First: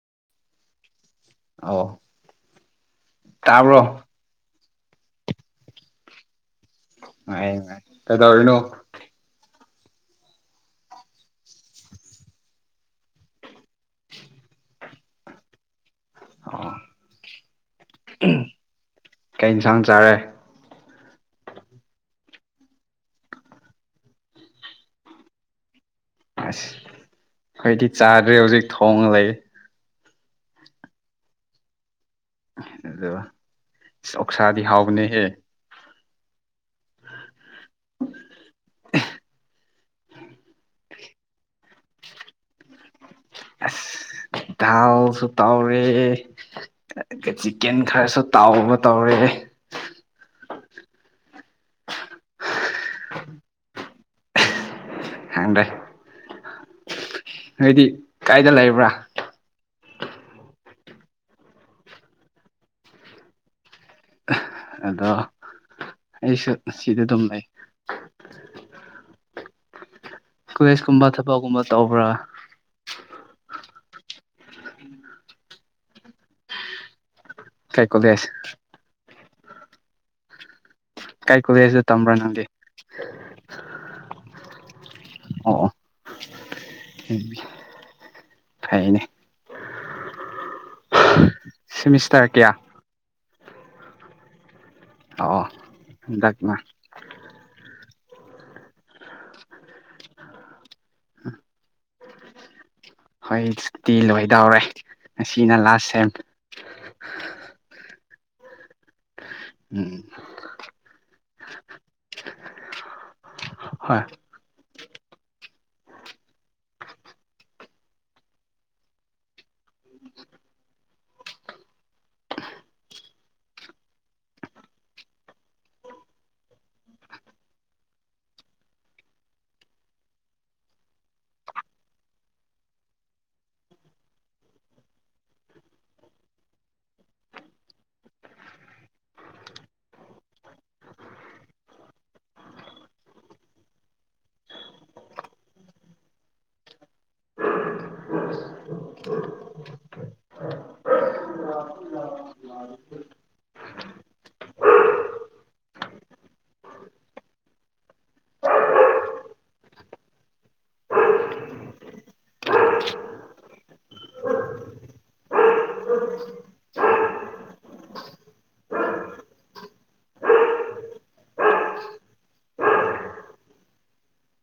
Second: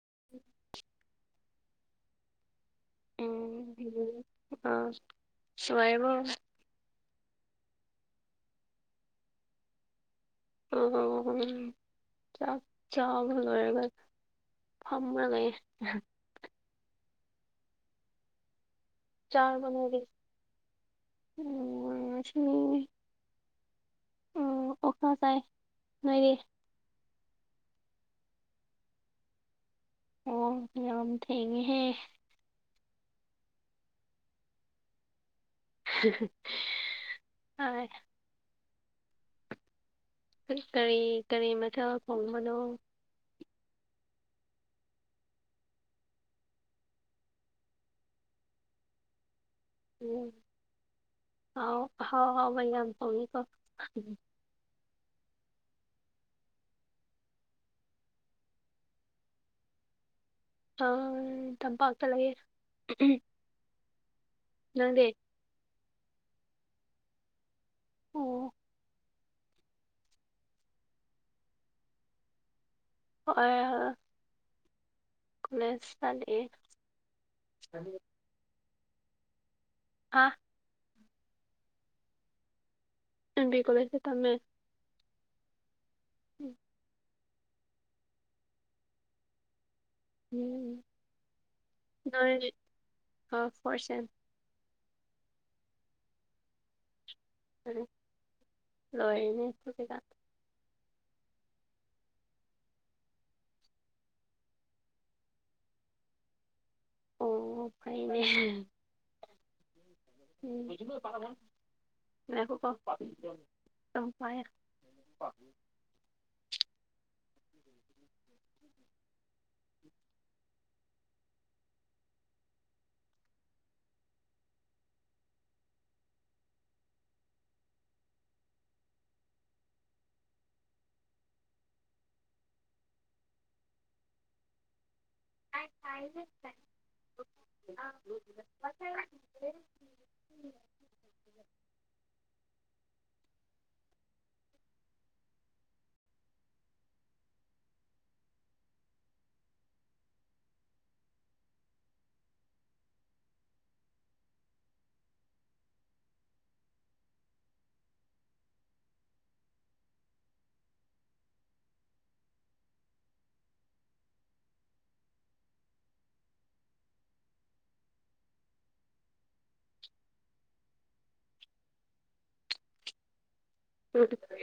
[inaudible] ꯑꯣ ꯎꯝ ꯑ ꯅꯨꯉꯥꯏꯔꯤꯕꯣ ꯅꯨꯉꯥꯏ ꯀꯩꯗꯧꯔꯤꯅꯣ [unintelligible] ꯆꯥꯛ ꯆꯥꯕ ꯂꯣꯏꯔꯒ ꯐꯝꯃꯒ ꯂꯩ ꯑꯣ [unintelligible] ꯀꯩ ꯏꯟꯁꯥꯡ ꯆꯔꯕꯅꯔꯤ ꯆꯥꯔꯦ ꯎ ꯑꯣꯁꯅ ꯆꯥꯏ ꯅꯣꯏꯔꯤ ꯑꯁ ꯍꯥꯏꯣꯏꯗꯤ ꯆꯥꯗ꯭ꯔꯦ ꯍꯧꯖꯤꯛ ꯊꯣꯡꯉ ꯂꯩ ꯑꯣ ꯌꯥꯝꯝ ꯊꯦꯡꯉꯦꯍꯦ ꯑꯗ ꯑꯣꯛꯁꯥꯗꯤ ꯍꯥꯎꯅꯦꯍꯦ [unintelligible] [inaudible] ꯀꯔꯤ ꯀꯔꯤ ꯃꯊꯛ ꯐꯣꯡꯕꯅꯣ ꯑꯁ ꯊꯥꯎꯁꯨ ꯇꯥꯎꯔꯦ ꯆꯤꯛꯀꯦꯟ ꯈꯔꯁꯨ ꯇꯥꯎꯕ ꯇꯧꯔꯦꯍꯦ ꯎꯝ ꯍꯥꯎ ꯍꯥꯎ ꯍꯥꯎꯕ ꯌꯥꯝ ꯊꯣꯡꯉꯤꯀꯣ ꯈꯪꯗ꯭ꯔꯦ ꯅꯣꯏꯗꯤ ꯀꯥꯏꯗ ꯂꯩꯕ꯭ꯔꯥ ꯑꯥ ꯇꯝꯄꯥꯛ ꯇ ꯂꯩꯑꯦ ꯑꯗꯣ ꯑꯩꯁꯨ ꯁꯤꯗꯤ ꯑꯗꯨꯝ ꯂꯩ ꯑꯣ ꯀꯨꯋꯦꯁ ꯀꯨꯝꯕ ꯊꯕꯛꯒꯨꯝꯕ ꯇꯧꯕ꯭ꯔꯥ ꯑꯣ ꯀꯂꯦꯖ ꯀꯔꯤ ꯀꯩ ꯀꯣꯂꯦꯁ ꯑꯥ ꯀꯥꯏ ꯀꯕꯦꯁꯨ ꯇꯝꯕ꯭ꯔꯥ ꯅꯪꯗꯤ ꯑꯦꯕꯤ ꯀꯣꯖꯦ ꯇꯝꯃꯦ ꯎꯝ ꯎꯝ ꯐꯥꯏꯅꯦ ꯎꯝ ꯁꯤꯃꯤꯁꯇꯔ ꯀꯌꯥ ꯅ ꯐꯣꯔꯁꯦꯟ [unintelligible] ꯎꯝ ꯂꯣꯏꯅꯦꯀ ꯍꯣꯏ ꯁꯨꯇꯤ ꯂꯣꯏꯗꯧꯔꯦ ꯑꯁꯤꯅ ꯂꯥꯁ ꯁꯦꯝ ꯑꯣ ꯐꯥꯏꯅꯦ ꯎꯝ ꯉꯥꯏꯈꯣꯀꯣ ꯄꯥꯏ ꯍꯣꯏ [inaudible] [unintelligible] [inaudible]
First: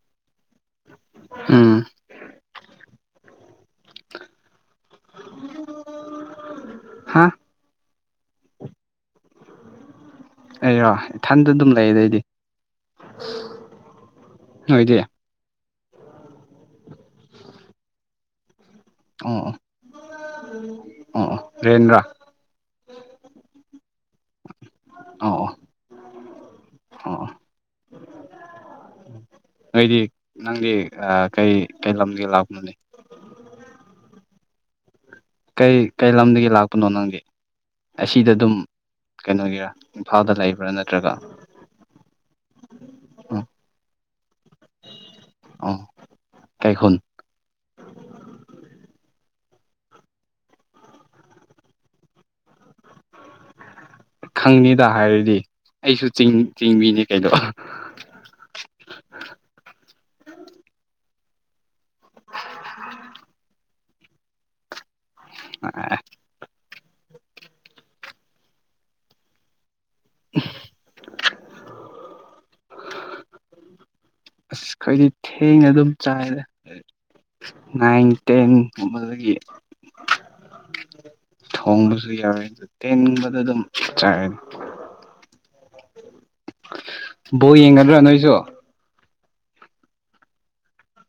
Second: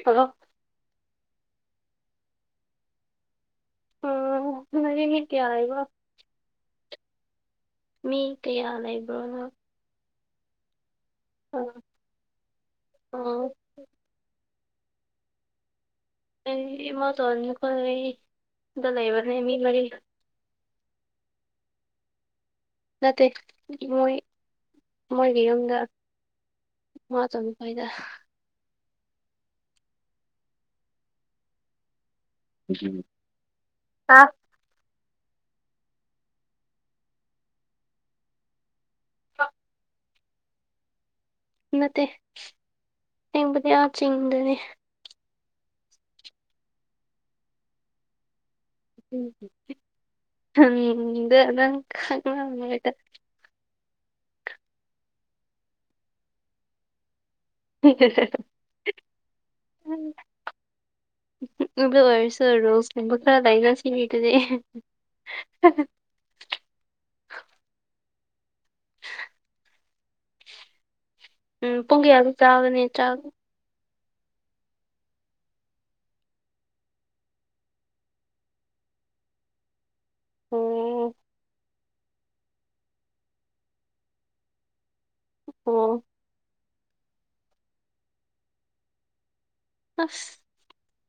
ꯍꯜꯂꯣ ꯎꯝ ꯎꯝ ꯃ ꯃꯤ ꯀꯌꯥꯑꯕ ꯍꯥ ꯃꯤ ꯀꯌꯥ ꯂꯩꯕ꯭ꯔꯣꯅꯣ ꯑꯩꯔꯣ ꯏꯊꯟꯗ ꯑꯗꯨꯝ ꯂꯩ ꯑꯗꯩꯗꯤ ꯎꯝ ꯅꯣꯏꯗꯤ ꯑꯦ ꯃ ꯇ ꯑꯣꯜꯅꯤ ꯈꯣꯏ ꯗ ꯂꯩꯕ ꯑꯣ ꯑꯣ ꯃꯤꯦꯃꯔꯤ ꯑꯣ [unintelligible] ꯔꯦꯟꯗ꯭ꯔꯥ ꯅꯠꯇꯦ ꯃꯣꯏ ꯑꯣ ꯃꯣꯏꯒꯤ ꯑꯣ ꯌꯨꯝꯗ ꯑꯣ ꯃꯥ ꯑꯣ ꯇꯝ ꯐꯥꯏꯗ ꯅꯣꯏꯗꯤ ꯅꯪꯗꯤ ꯀꯩ ꯀꯩ ꯂꯝꯒꯤ ꯂꯥꯛꯄ ꯑꯥ ꯀꯩ ꯀꯩ ꯂꯝꯗꯒꯤ ꯂꯥꯛꯄꯅꯣ ꯅꯪꯗꯤ ꯑꯁꯤꯗ ꯑꯗꯨꯝ ꯀꯩꯅꯣꯒꯤꯔꯥ ꯏꯝꯐꯥꯜꯗ ꯂꯩꯕ꯭ꯔꯥ ꯅꯠꯇ꯭ꯔꯒ ꯅꯠꯇꯦ ꯎ ꯍꯦꯡꯕꯨꯗꯤ ꯌꯥꯝ ꯆꯤꯡꯗꯅꯤ ꯀꯥꯏꯈꯣꯟ ꯎꯝ ꯈꯥꯏꯇ ꯈꯪꯅꯤꯗ ꯍꯥꯏꯔꯗꯤ ꯑꯩꯁꯨ ꯆꯤꯡ ꯆꯤꯡꯕꯤꯅꯤ ꯀꯩꯩꯅꯣ ꯎꯝ ꯑꯗꯨ ꯑꯣꯏꯔꯁꯨ ꯔꯣꯁꯀꯕ ꯈꯔ ꯂꯩꯒꯁꯤꯅꯤ ꯑꯗꯨꯗꯤ ꯑ ꯎꯝ ꯄꯨꯡ ꯀꯌꯥ ꯑꯗꯨꯛ ꯆꯥꯕꯅꯦ ꯆꯥꯛ ꯑꯩꯈꯣꯏꯗꯤ ꯊꯦꯡꯅ ꯑꯗꯨꯝ ꯆꯥꯏꯔ ꯅꯥꯏꯟ ꯇꯦꯟꯗꯒꯤ ꯑꯣ ꯊꯣꯡꯕꯁꯨ ꯌꯥꯎꯋꯦ ꯑꯗꯨ ꯇꯦꯟꯕꯗ ꯑꯗꯨꯝ ꯆꯥꯛꯑꯦ ꯎꯝ ꯕꯣ ꯌꯦꯡꯒꯗ꯭ꯔꯣ ꯅꯣꯏꯁꯨ ꯑꯁ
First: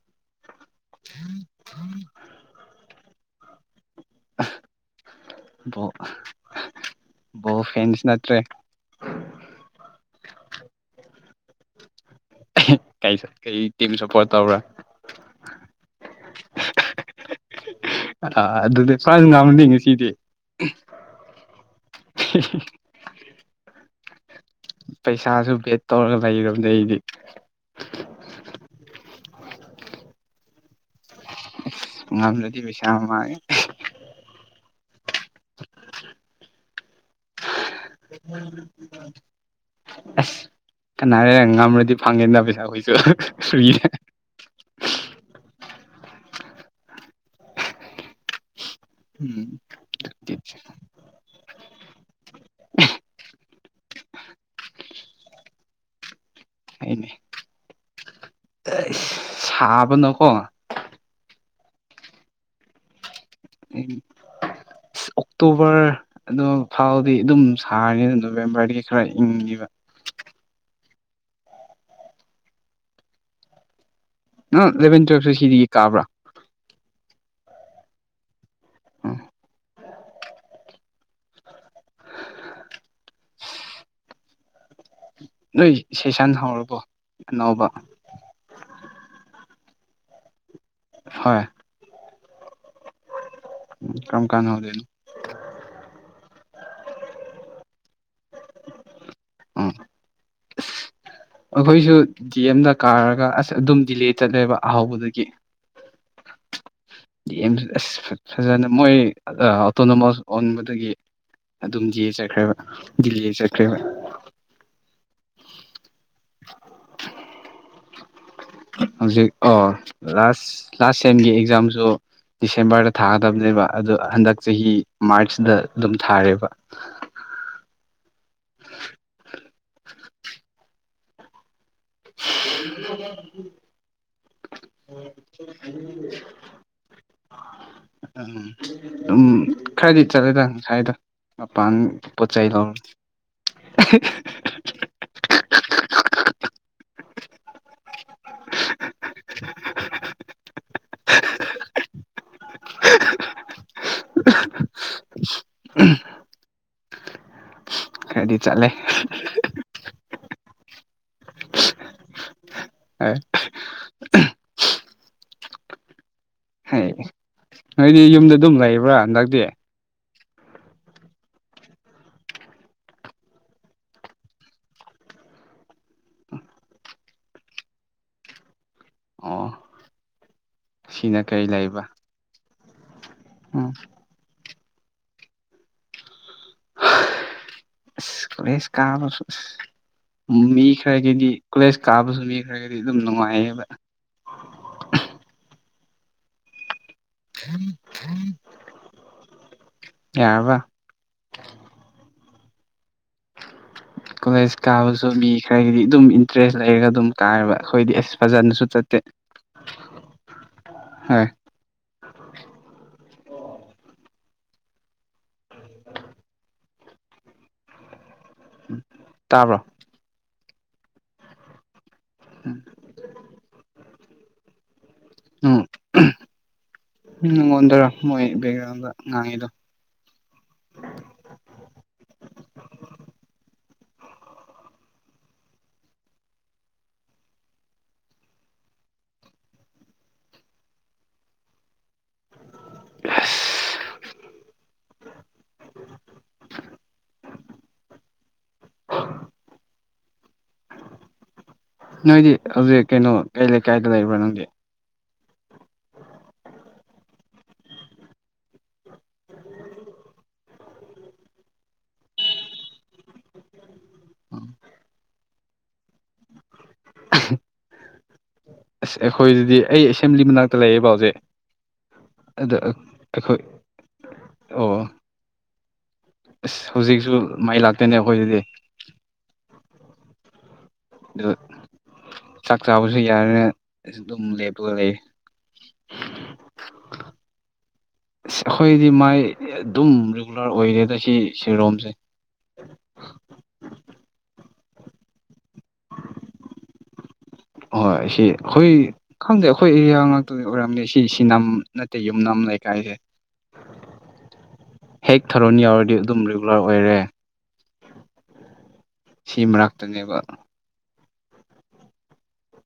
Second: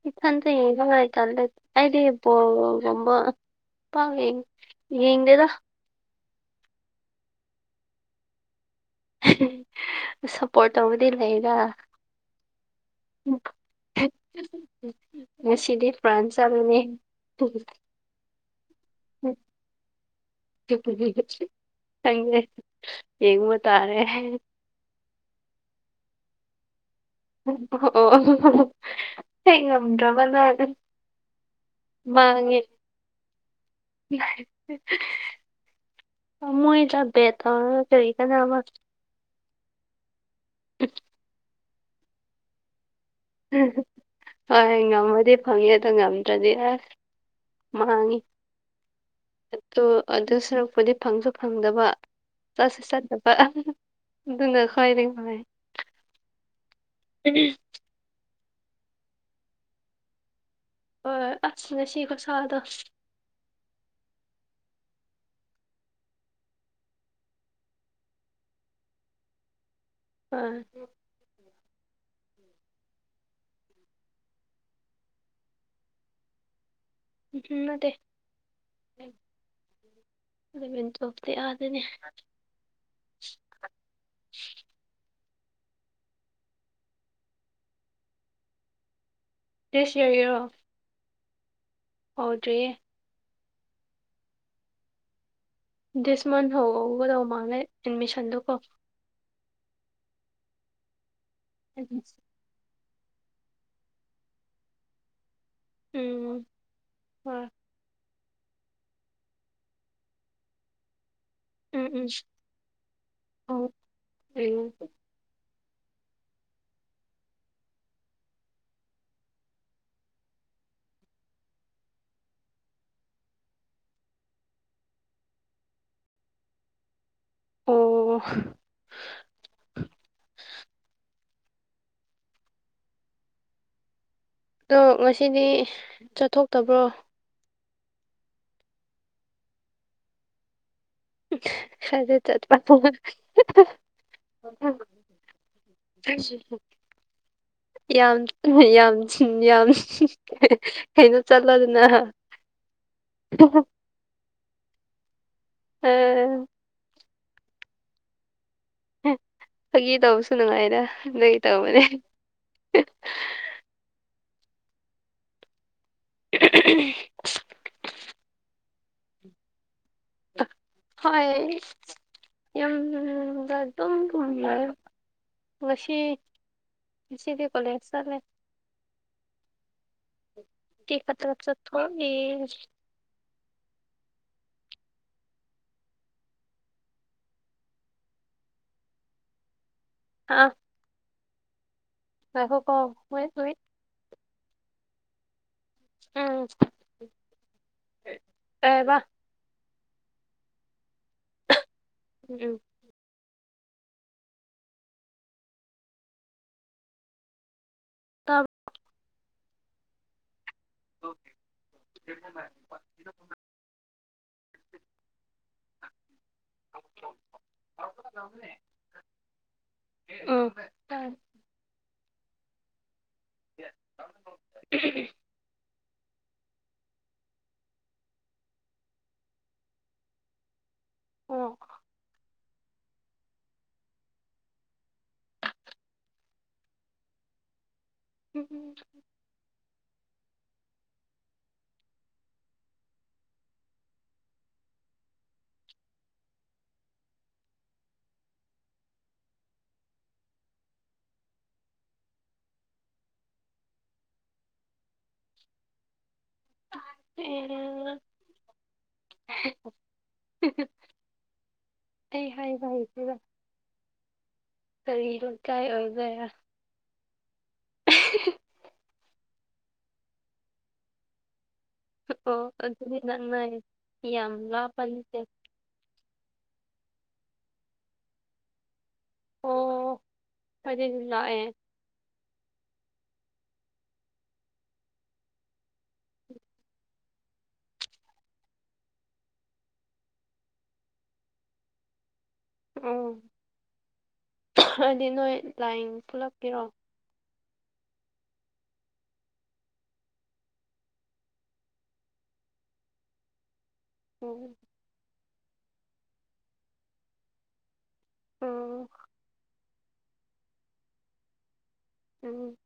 ꯏꯊꯗ ꯌꯦꯇꯂꯦ ꯑꯗꯤ ꯏꯕꯣ ꯔꯝꯕ ꯄ ꯌꯦ ꯌꯦꯉꯦꯗ ꯑꯣ ꯑꯣꯕ ꯐꯦꯟꯁ ꯅꯠꯇ꯭ꯔꯦ ꯁꯞꯄꯣꯔꯠ ꯇꯧꯕꯗꯤ ꯂꯩꯒ ꯀꯩ ꯇꯤꯝ ꯁꯞꯄꯣꯔꯠ ꯇꯧꯔꯥ ꯁꯤꯗꯤ ꯐ꯭ꯔꯥꯟꯁ ꯑꯃꯅꯤꯅꯦ ꯑꯥ ꯑꯗꯨꯗꯤ ꯐ꯭ꯔꯥꯟꯁ ꯉꯥꯡꯃꯅꯤ ꯉꯁꯤꯗꯤ ꯈꯪꯗꯦ ꯌꯦꯡꯕ ꯇꯥꯔꯦ ꯄꯩꯁꯥꯁꯨ ꯕꯦꯠ ꯇꯧꯔꯒ ꯂꯩꯒꯝ ꯂꯩꯔꯤ ꯑꯣ ꯑꯣ ꯉꯝꯗ꯭ꯔꯕ ꯅ ꯉꯝꯗꯔꯗꯤ ꯁꯥ ꯑꯃꯥꯏꯦ [inaudible] [unintelligible] ꯑꯁ ꯀꯅꯥꯔꯦ ꯉꯝꯔꯗꯤ ꯐꯪꯉꯦꯗ ꯄꯩꯁꯥ ꯀꯣꯏꯁꯨ ꯍꯣꯏ ꯉꯝꯃꯗꯤ ꯐꯪꯉꯦ ꯑꯗꯣ ꯉꯝꯗ꯭ꯔꯗꯤ ꯑꯁ ꯃꯥꯡꯉꯤ ꯎꯝ ꯑꯗꯨꯣ ꯑꯗꯨ ꯁꯔꯛꯄꯨꯗꯤ ꯐꯪꯁꯨ ꯐꯪꯗꯕ ꯆꯠꯁꯤ ꯆꯠꯅꯕ ꯑꯗꯨꯅ ꯈ꯭ꯋꯥꯏꯔꯅꯨꯡꯥꯏ [inaudible] ꯑꯩꯆ ꯁꯥꯕꯅꯀꯣ ꯍꯣꯏ ꯑꯆ ꯉꯁꯤꯒꯤ ꯈꯨꯁꯥꯗꯣ ꯎꯝ ꯑꯣꯛꯇꯣꯕꯔ ꯑꯗꯨ ꯐꯥꯎꯗꯤ ꯑꯗꯨꯝ ꯁꯥꯔꯅꯤ ꯑꯗꯨ ꯅꯣꯕꯦꯝꯕꯔꯗꯒꯤ ꯈꯔ ꯏꯪꯉꯤꯕ ꯑ ꯅꯪ ꯑꯦꯂꯚꯦꯟ ꯇꯨꯋꯜꯞꯇ ꯁꯤꯗꯒꯤ ꯀꯥꯕ꯭ꯔꯥ ꯎꯝ ꯅꯗꯦ ꯎꯝ [unintelligible] ꯅꯣꯏ ꯁꯤꯁꯟ ꯍꯧꯔꯕꯣ ꯑꯅꯧꯕ ꯗꯤꯁ ꯌꯤꯔ ꯍꯣꯏ ꯑꯣꯗ꯭ꯔꯤꯌꯦ ꯎꯝ ꯀꯝ ꯀꯥꯟ ꯍꯧꯗꯣꯏꯅꯣ ꯗꯤꯁ ꯃꯟꯠ ꯍꯧꯒꯗꯧꯕ ꯃꯥꯡꯂꯦ ꯑꯦꯗꯃꯤꯁꯟꯗꯨꯀꯣ ꯎꯝ ꯑꯩꯈꯣꯏꯁꯨ ꯗꯤ ꯑꯦꯝꯗ ꯀꯥꯔꯒ ꯑꯁ ꯑꯗꯨꯝ ꯗꯤꯂꯦ ꯆꯠꯂꯦꯕ ꯑꯍꯥꯎꯕꯗꯒꯤ ꯎꯝ ꯍꯣꯏ ꯦꯝ ꯑꯁ ꯐꯖꯅ ꯃꯣꯏ ꯑꯣꯇꯣꯅꯣꯃꯣꯁ ꯑꯣꯟꯕꯗꯒꯤ ꯑꯗꯨꯝ ꯎꯝ ꯎꯝ ꯖꯤꯌꯦ ꯆꯠꯈ꯭ꯔꯦꯕ ꯗꯤꯜꯂꯤ ꯑꯣ ꯆꯠꯈ꯭ꯔꯦꯕ [inaudible] ꯍꯧꯖꯤꯛ ꯑꯣ ꯂꯥꯁ ꯂꯥꯁ ꯁꯦꯝꯒꯤ ꯑꯦꯛꯖꯥꯝꯁꯨ ꯗꯤꯁꯦꯝꯕꯔꯗ ꯊꯥꯒꯗꯕꯅꯦꯕ ꯑꯗꯨ ꯍꯟꯗꯛ ꯆꯍꯤ ꯃꯥꯔꯆꯗ ꯑꯗꯨꯝ ꯊꯥꯔꯦꯕ ꯑꯣ ꯎ [inaudible] ꯑꯗꯣ ꯉꯁꯤꯗꯤ ꯆꯠꯊꯣꯛꯇꯕ꯭ꯔꯣ ꯎꯝ ꯑꯗꯨꯝ ꯈꯔꯗꯤ ꯆꯠꯂꯦꯗ ꯉꯁꯥꯏꯗꯣ ꯃꯄꯥꯟ ꯄꯣꯠ ꯆꯩ ꯂꯧ [unintelligible] ꯌꯥꯝ ꯌꯥꯝ ꯌꯥꯝ ꯀꯩꯅꯣ ꯆꯠꯂꯗꯅ [unintelligible] ꯑ ꯈꯔꯗꯤ ꯆꯠꯂꯦ ꯐꯥꯒꯤ ꯇꯧꯕꯁꯨ ꯅꯨꯡꯉꯥꯏꯗ ꯑꯗꯨꯒꯤ ꯇꯧꯕꯅꯦ ꯍꯩ ꯅꯣꯏꯗꯤ ꯌꯨꯝꯗ ꯑꯗꯨꯝ ꯂꯩꯕ꯭ꯔꯥ ꯍꯟꯗꯛꯇꯤ ꯍꯣꯏ ꯌꯨꯝꯗ ꯑꯗꯨꯝ ꯂꯩꯔꯦ ꯉꯁꯤ ꯉꯁꯤꯗꯤ ꯀꯣꯂꯦꯖ ꯆꯠꯂꯦ ꯑꯣ ꯑꯁꯤꯅ ꯀꯔꯤ ꯂꯩꯕ ꯑꯦ ꯎꯝ ꯑꯁ ꯀꯣꯂꯦꯁ ꯀꯥꯕ ꯑ ꯃꯤ ꯈꯔꯒꯤꯗꯤ ꯀꯣꯂꯦꯖ ꯀꯥꯕꯁꯨ ꯉꯥꯏꯈꯣꯀꯣ ꯃꯤꯈ꯭ꯔꯒꯤꯗꯤ ꯑꯗꯨꯝ ꯋꯦꯠ ꯋꯦꯠ ꯅꯨꯡꯉꯥꯏꯌꯦꯕ ꯎꯝ ꯀꯩꯕ ꯌꯔꯕꯥ ꯑꯗꯨ ꯀꯣꯂꯦꯖ ꯀꯥꯕꯁꯨ ꯃꯤ ꯈꯔꯒꯤꯗꯤ ꯑꯗꯨꯝ ꯏꯟꯇꯔꯦꯁ ꯂꯩꯔꯒ ꯑꯗꯨꯝ ꯀꯥꯏꯔꯕ ꯑꯩꯈꯣꯏꯗꯤ ꯑꯁ ꯇꯥꯕ꯭ꯔꯣ ꯐꯖꯅꯁꯨ ꯆꯠꯇꯦ ꯍꯣꯏ [inaudible] ꯅꯦ [unintelligible] ꯇꯥꯕ꯭ꯔꯣ ꯑꯥ ꯎꯝ [inaudible] ꯎꯝ ꯅꯪꯉꯣꯟꯗꯔꯥ ꯃꯣꯏ ꯕꯦꯛꯒ꯭ꯔꯥꯎꯟꯗ ꯉꯥꯡꯉꯤꯗꯣ ꯑꯣ ꯎꯝ ꯎꯝ [inaudible] ꯑꯥꯁ [inaudible] ꯅꯣꯏꯗꯤ ꯍꯧꯖꯤꯛ ꯀꯩꯅꯣ ꯀꯩ ꯂꯩꯀꯥꯏꯗ ꯂꯩꯕ꯭ꯔꯥ ꯅꯪꯗꯤ ꯑꯦ ꯑꯩ ꯍꯥꯏꯕ ꯍꯩꯇꯦꯗꯥ ꯀꯔꯤꯒꯤꯅꯣ ꯀꯥꯏ ꯑꯣꯏꯕꯩꯔꯥ ꯑꯁ ꯑꯩꯈꯣꯏꯗꯗꯤ ꯑꯩ ꯑꯦꯁꯦꯝꯕ꯭ꯂꯤ ꯃꯅꯥꯛꯇ ꯂꯩꯌꯦꯕꯥ ꯍꯧꯖꯤꯛ ꯑꯣ ꯑꯗ ꯑꯗꯨꯗꯤ ꯅꯪ ꯑꯩꯈꯣꯏ ꯂꯩꯁꯤ ꯌꯥꯝ ꯑꯣ ꯂꯥꯞꯄ ꯅꯥꯠꯇꯦ ꯑꯁ ꯍꯧꯖꯤꯛꯁꯨ ꯃꯥꯏ ꯂꯥꯛꯇꯣꯏꯅꯦ ꯑꯩꯈꯣꯏꯗꯗꯤ ꯑꯣ ꯑꯩꯈꯣꯏꯗꯥꯗꯤ ꯑꯗꯨ ꯂꯥꯛꯑꯦ ꯆꯥꯛ ꯆꯥꯕꯁꯨ ꯌꯥꯔꯦ ꯏꯁ ꯇꯨꯝꯒꯦ ꯈꯣꯠꯂꯤ [inaudible] ꯑꯩꯈꯣꯏꯗꯤ ꯃꯥꯏ ꯑꯗꯨꯝ ꯔꯤꯒꯨꯂꯔ ꯑꯣꯏꯔꯦꯗ ꯁꯤ ꯁꯤꯔꯣꯝꯁꯦ ꯎꯝ ꯍꯥꯏꯗꯤ ꯅꯣꯏ ꯂꯥꯏꯡ ꯄꯨꯂꯛꯄꯤꯔꯣ ꯍꯣꯏ ꯁꯤ ꯑꯩꯈꯣꯏ ꯈꯪꯗꯦ ꯑꯩꯈꯣꯏ ꯑꯦꯔꯤꯌꯥ ꯉꯥꯛꯇꯗꯤ ꯑꯣꯏꯔꯝꯅꯦ ꯁꯤ ꯁꯤꯅꯝ ꯅꯠꯇꯦ ꯌꯨꯝꯅꯝ ꯂꯩꯀꯥꯏꯁꯦ [unintelligible] ꯍꯦꯛ ꯊꯔꯣꯟ ꯌꯥꯎꯔꯗꯤ ꯑꯗꯨꯝ ꯔꯤꯒꯨꯂꯔ ꯑꯣꯏꯔꯦ ꯑꯣ ꯁꯤ ꯃꯔꯛꯇꯅꯦꯕ ꯎꯝ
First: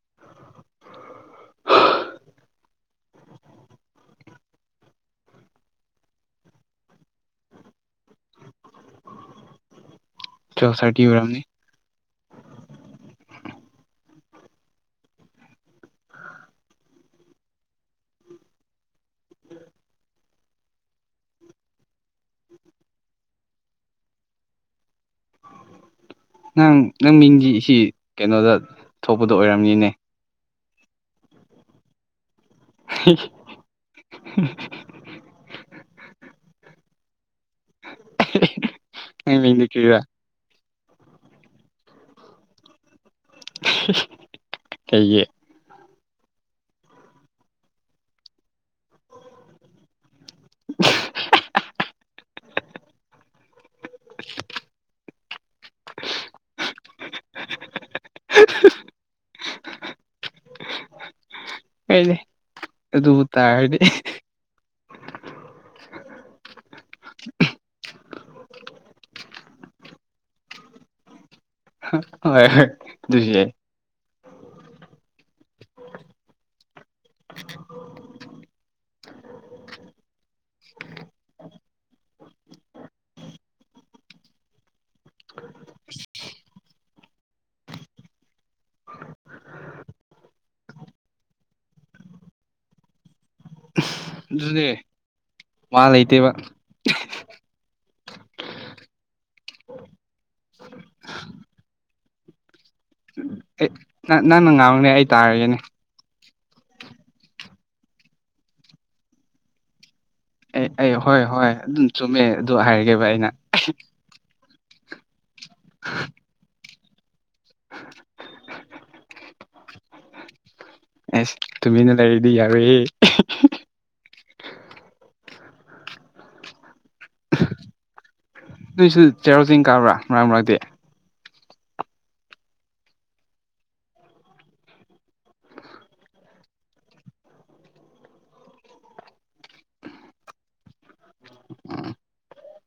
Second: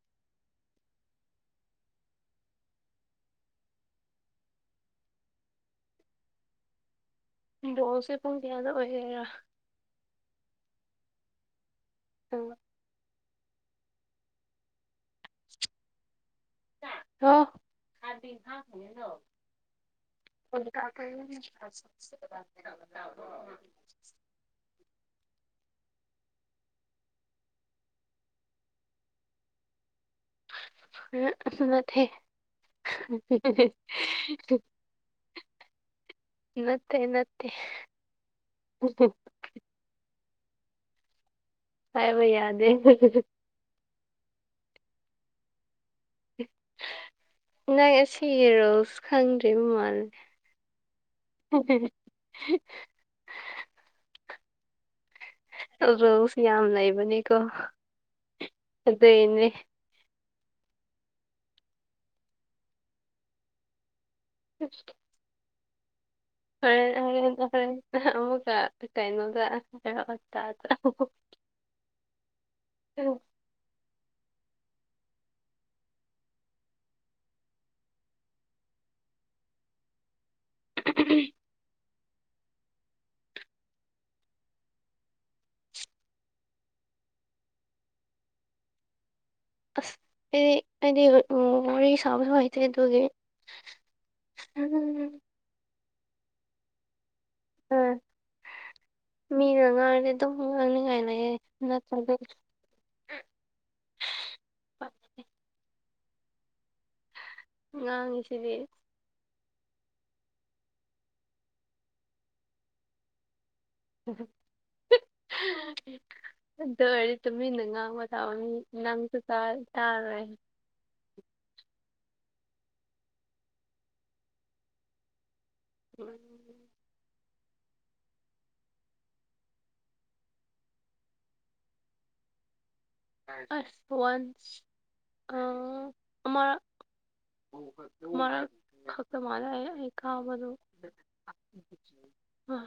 ꯕꯣꯜꯁꯦ ꯄꯨꯡ ꯀꯌꯥꯗ ꯑꯣꯏꯒꯦꯔꯥ ꯇꯨꯌꯦꯞ ꯊꯥꯔꯇꯤ ꯑꯣꯏꯔꯝꯅꯤ ꯑꯪ ꯍꯥꯎ [inaudible] ꯎꯝ [inaudible] [unintelligible] ꯅꯪ ꯅꯪ ꯃꯤꯡꯗꯤ ꯁꯤ ꯀꯩꯅꯣꯗ ꯊꯣꯛꯄꯗꯣ ꯑꯣꯏꯔꯝꯅꯤꯅꯦ ꯑ ꯑꯁꯨꯅ ꯊꯦ [unintelligible] ꯅꯠꯇꯦ ꯅꯠꯇꯦ ꯅꯪ ꯃꯤꯡꯗꯤ ꯀꯔꯤꯔꯥ ꯍꯥꯏꯕ ꯌꯥꯗꯦ ꯀꯩꯒꯤ ꯅꯪ ꯑꯁꯤꯒꯤ ꯔꯨꯜꯁ ꯈꯪꯗ꯭ꯔꯤꯕ ꯃꯥꯜꯂꯦ [unintelligible] [inaudible] ꯔꯨꯜꯁ ꯌꯥꯝ ꯂꯩꯕꯅꯦꯀꯣ ꯑꯗꯨꯏꯅꯦ ꯀꯥꯏꯗꯦ ꯑꯗꯨ ꯇꯥꯔꯗꯤ [inaudible] ꯍꯔꯦꯟ ꯍꯔꯦꯟ ꯍꯔꯦꯟ ꯑꯃꯨꯛꯀ ꯀꯩꯅꯣꯗ [unintelligible] ꯍ ꯍꯣꯏ ꯑꯗꯨꯁ ꯌꯥꯏ [unintelligible] ꯑꯁ ꯑꯩꯗꯤ ꯑꯩꯗꯤ ꯎ ꯋꯥꯔꯤ ꯁꯥꯕꯁꯨ ꯍꯩꯇꯦ ꯑꯗꯨꯒꯤ ꯑꯗꯨꯅꯦ ꯋꯥ ꯂꯩꯇꯦꯕ ꯑꯥ ꯃꯤꯅ ꯉꯥꯡꯔꯗꯤ ꯑꯗꯨꯝ ꯉꯥꯡꯡꯅꯤꯉꯥꯏ ꯂꯩꯌꯦ ꯅꯠꯇ꯭ꯔꯗꯤ ꯑꯦ ꯅ ꯅꯪꯅ ꯉꯥꯡꯉꯨꯅꯦ ꯑꯩ ꯇꯥꯔꯒꯦꯅꯦ ꯉꯥꯡꯉꯤ ꯁꯤꯗꯤ ꯑꯩ ꯑꯩ ꯍꯣꯏ ꯍꯣꯏ ꯑꯗꯨꯝ ꯆꯨꯝꯃꯦ ꯑꯗꯨ ꯍꯥꯏꯔꯒꯦꯕ ꯑꯩꯅ [inaudible] ꯑꯗ ꯑꯣꯏꯔꯗꯤ ꯇꯨꯃꯤꯟꯅ ꯉꯥꯡꯕ ꯊꯥꯛꯑꯣꯅꯤ ꯅꯪꯁꯨ ꯇꯥꯔꯣꯏ ꯑꯦꯁ ꯇꯨꯃꯤꯟꯅ ꯂꯩꯔꯤꯗꯤ ꯌꯥꯎꯔꫭꯏꯍꯦ [unintelligible] ꯅꯣꯏꯁꯨ ꯆꯩꯔꯥꯎ ꯆꯤꯡ ꯀꯥꯕ꯭ꯔꯥ ꯃꯔꯛ ꯃꯔꯛꯇꯤ ꯑꯁ ꯋꯥꯟꯁ ꯑ ꯑꯃꯔꯛ ꯑꯃꯔꯛ ꯈꯛꯇ ꯃꯥꯜꯂꯦ ꯑꯩ ꯑꯩ ꯀꯥꯕꯗꯨ ꯑ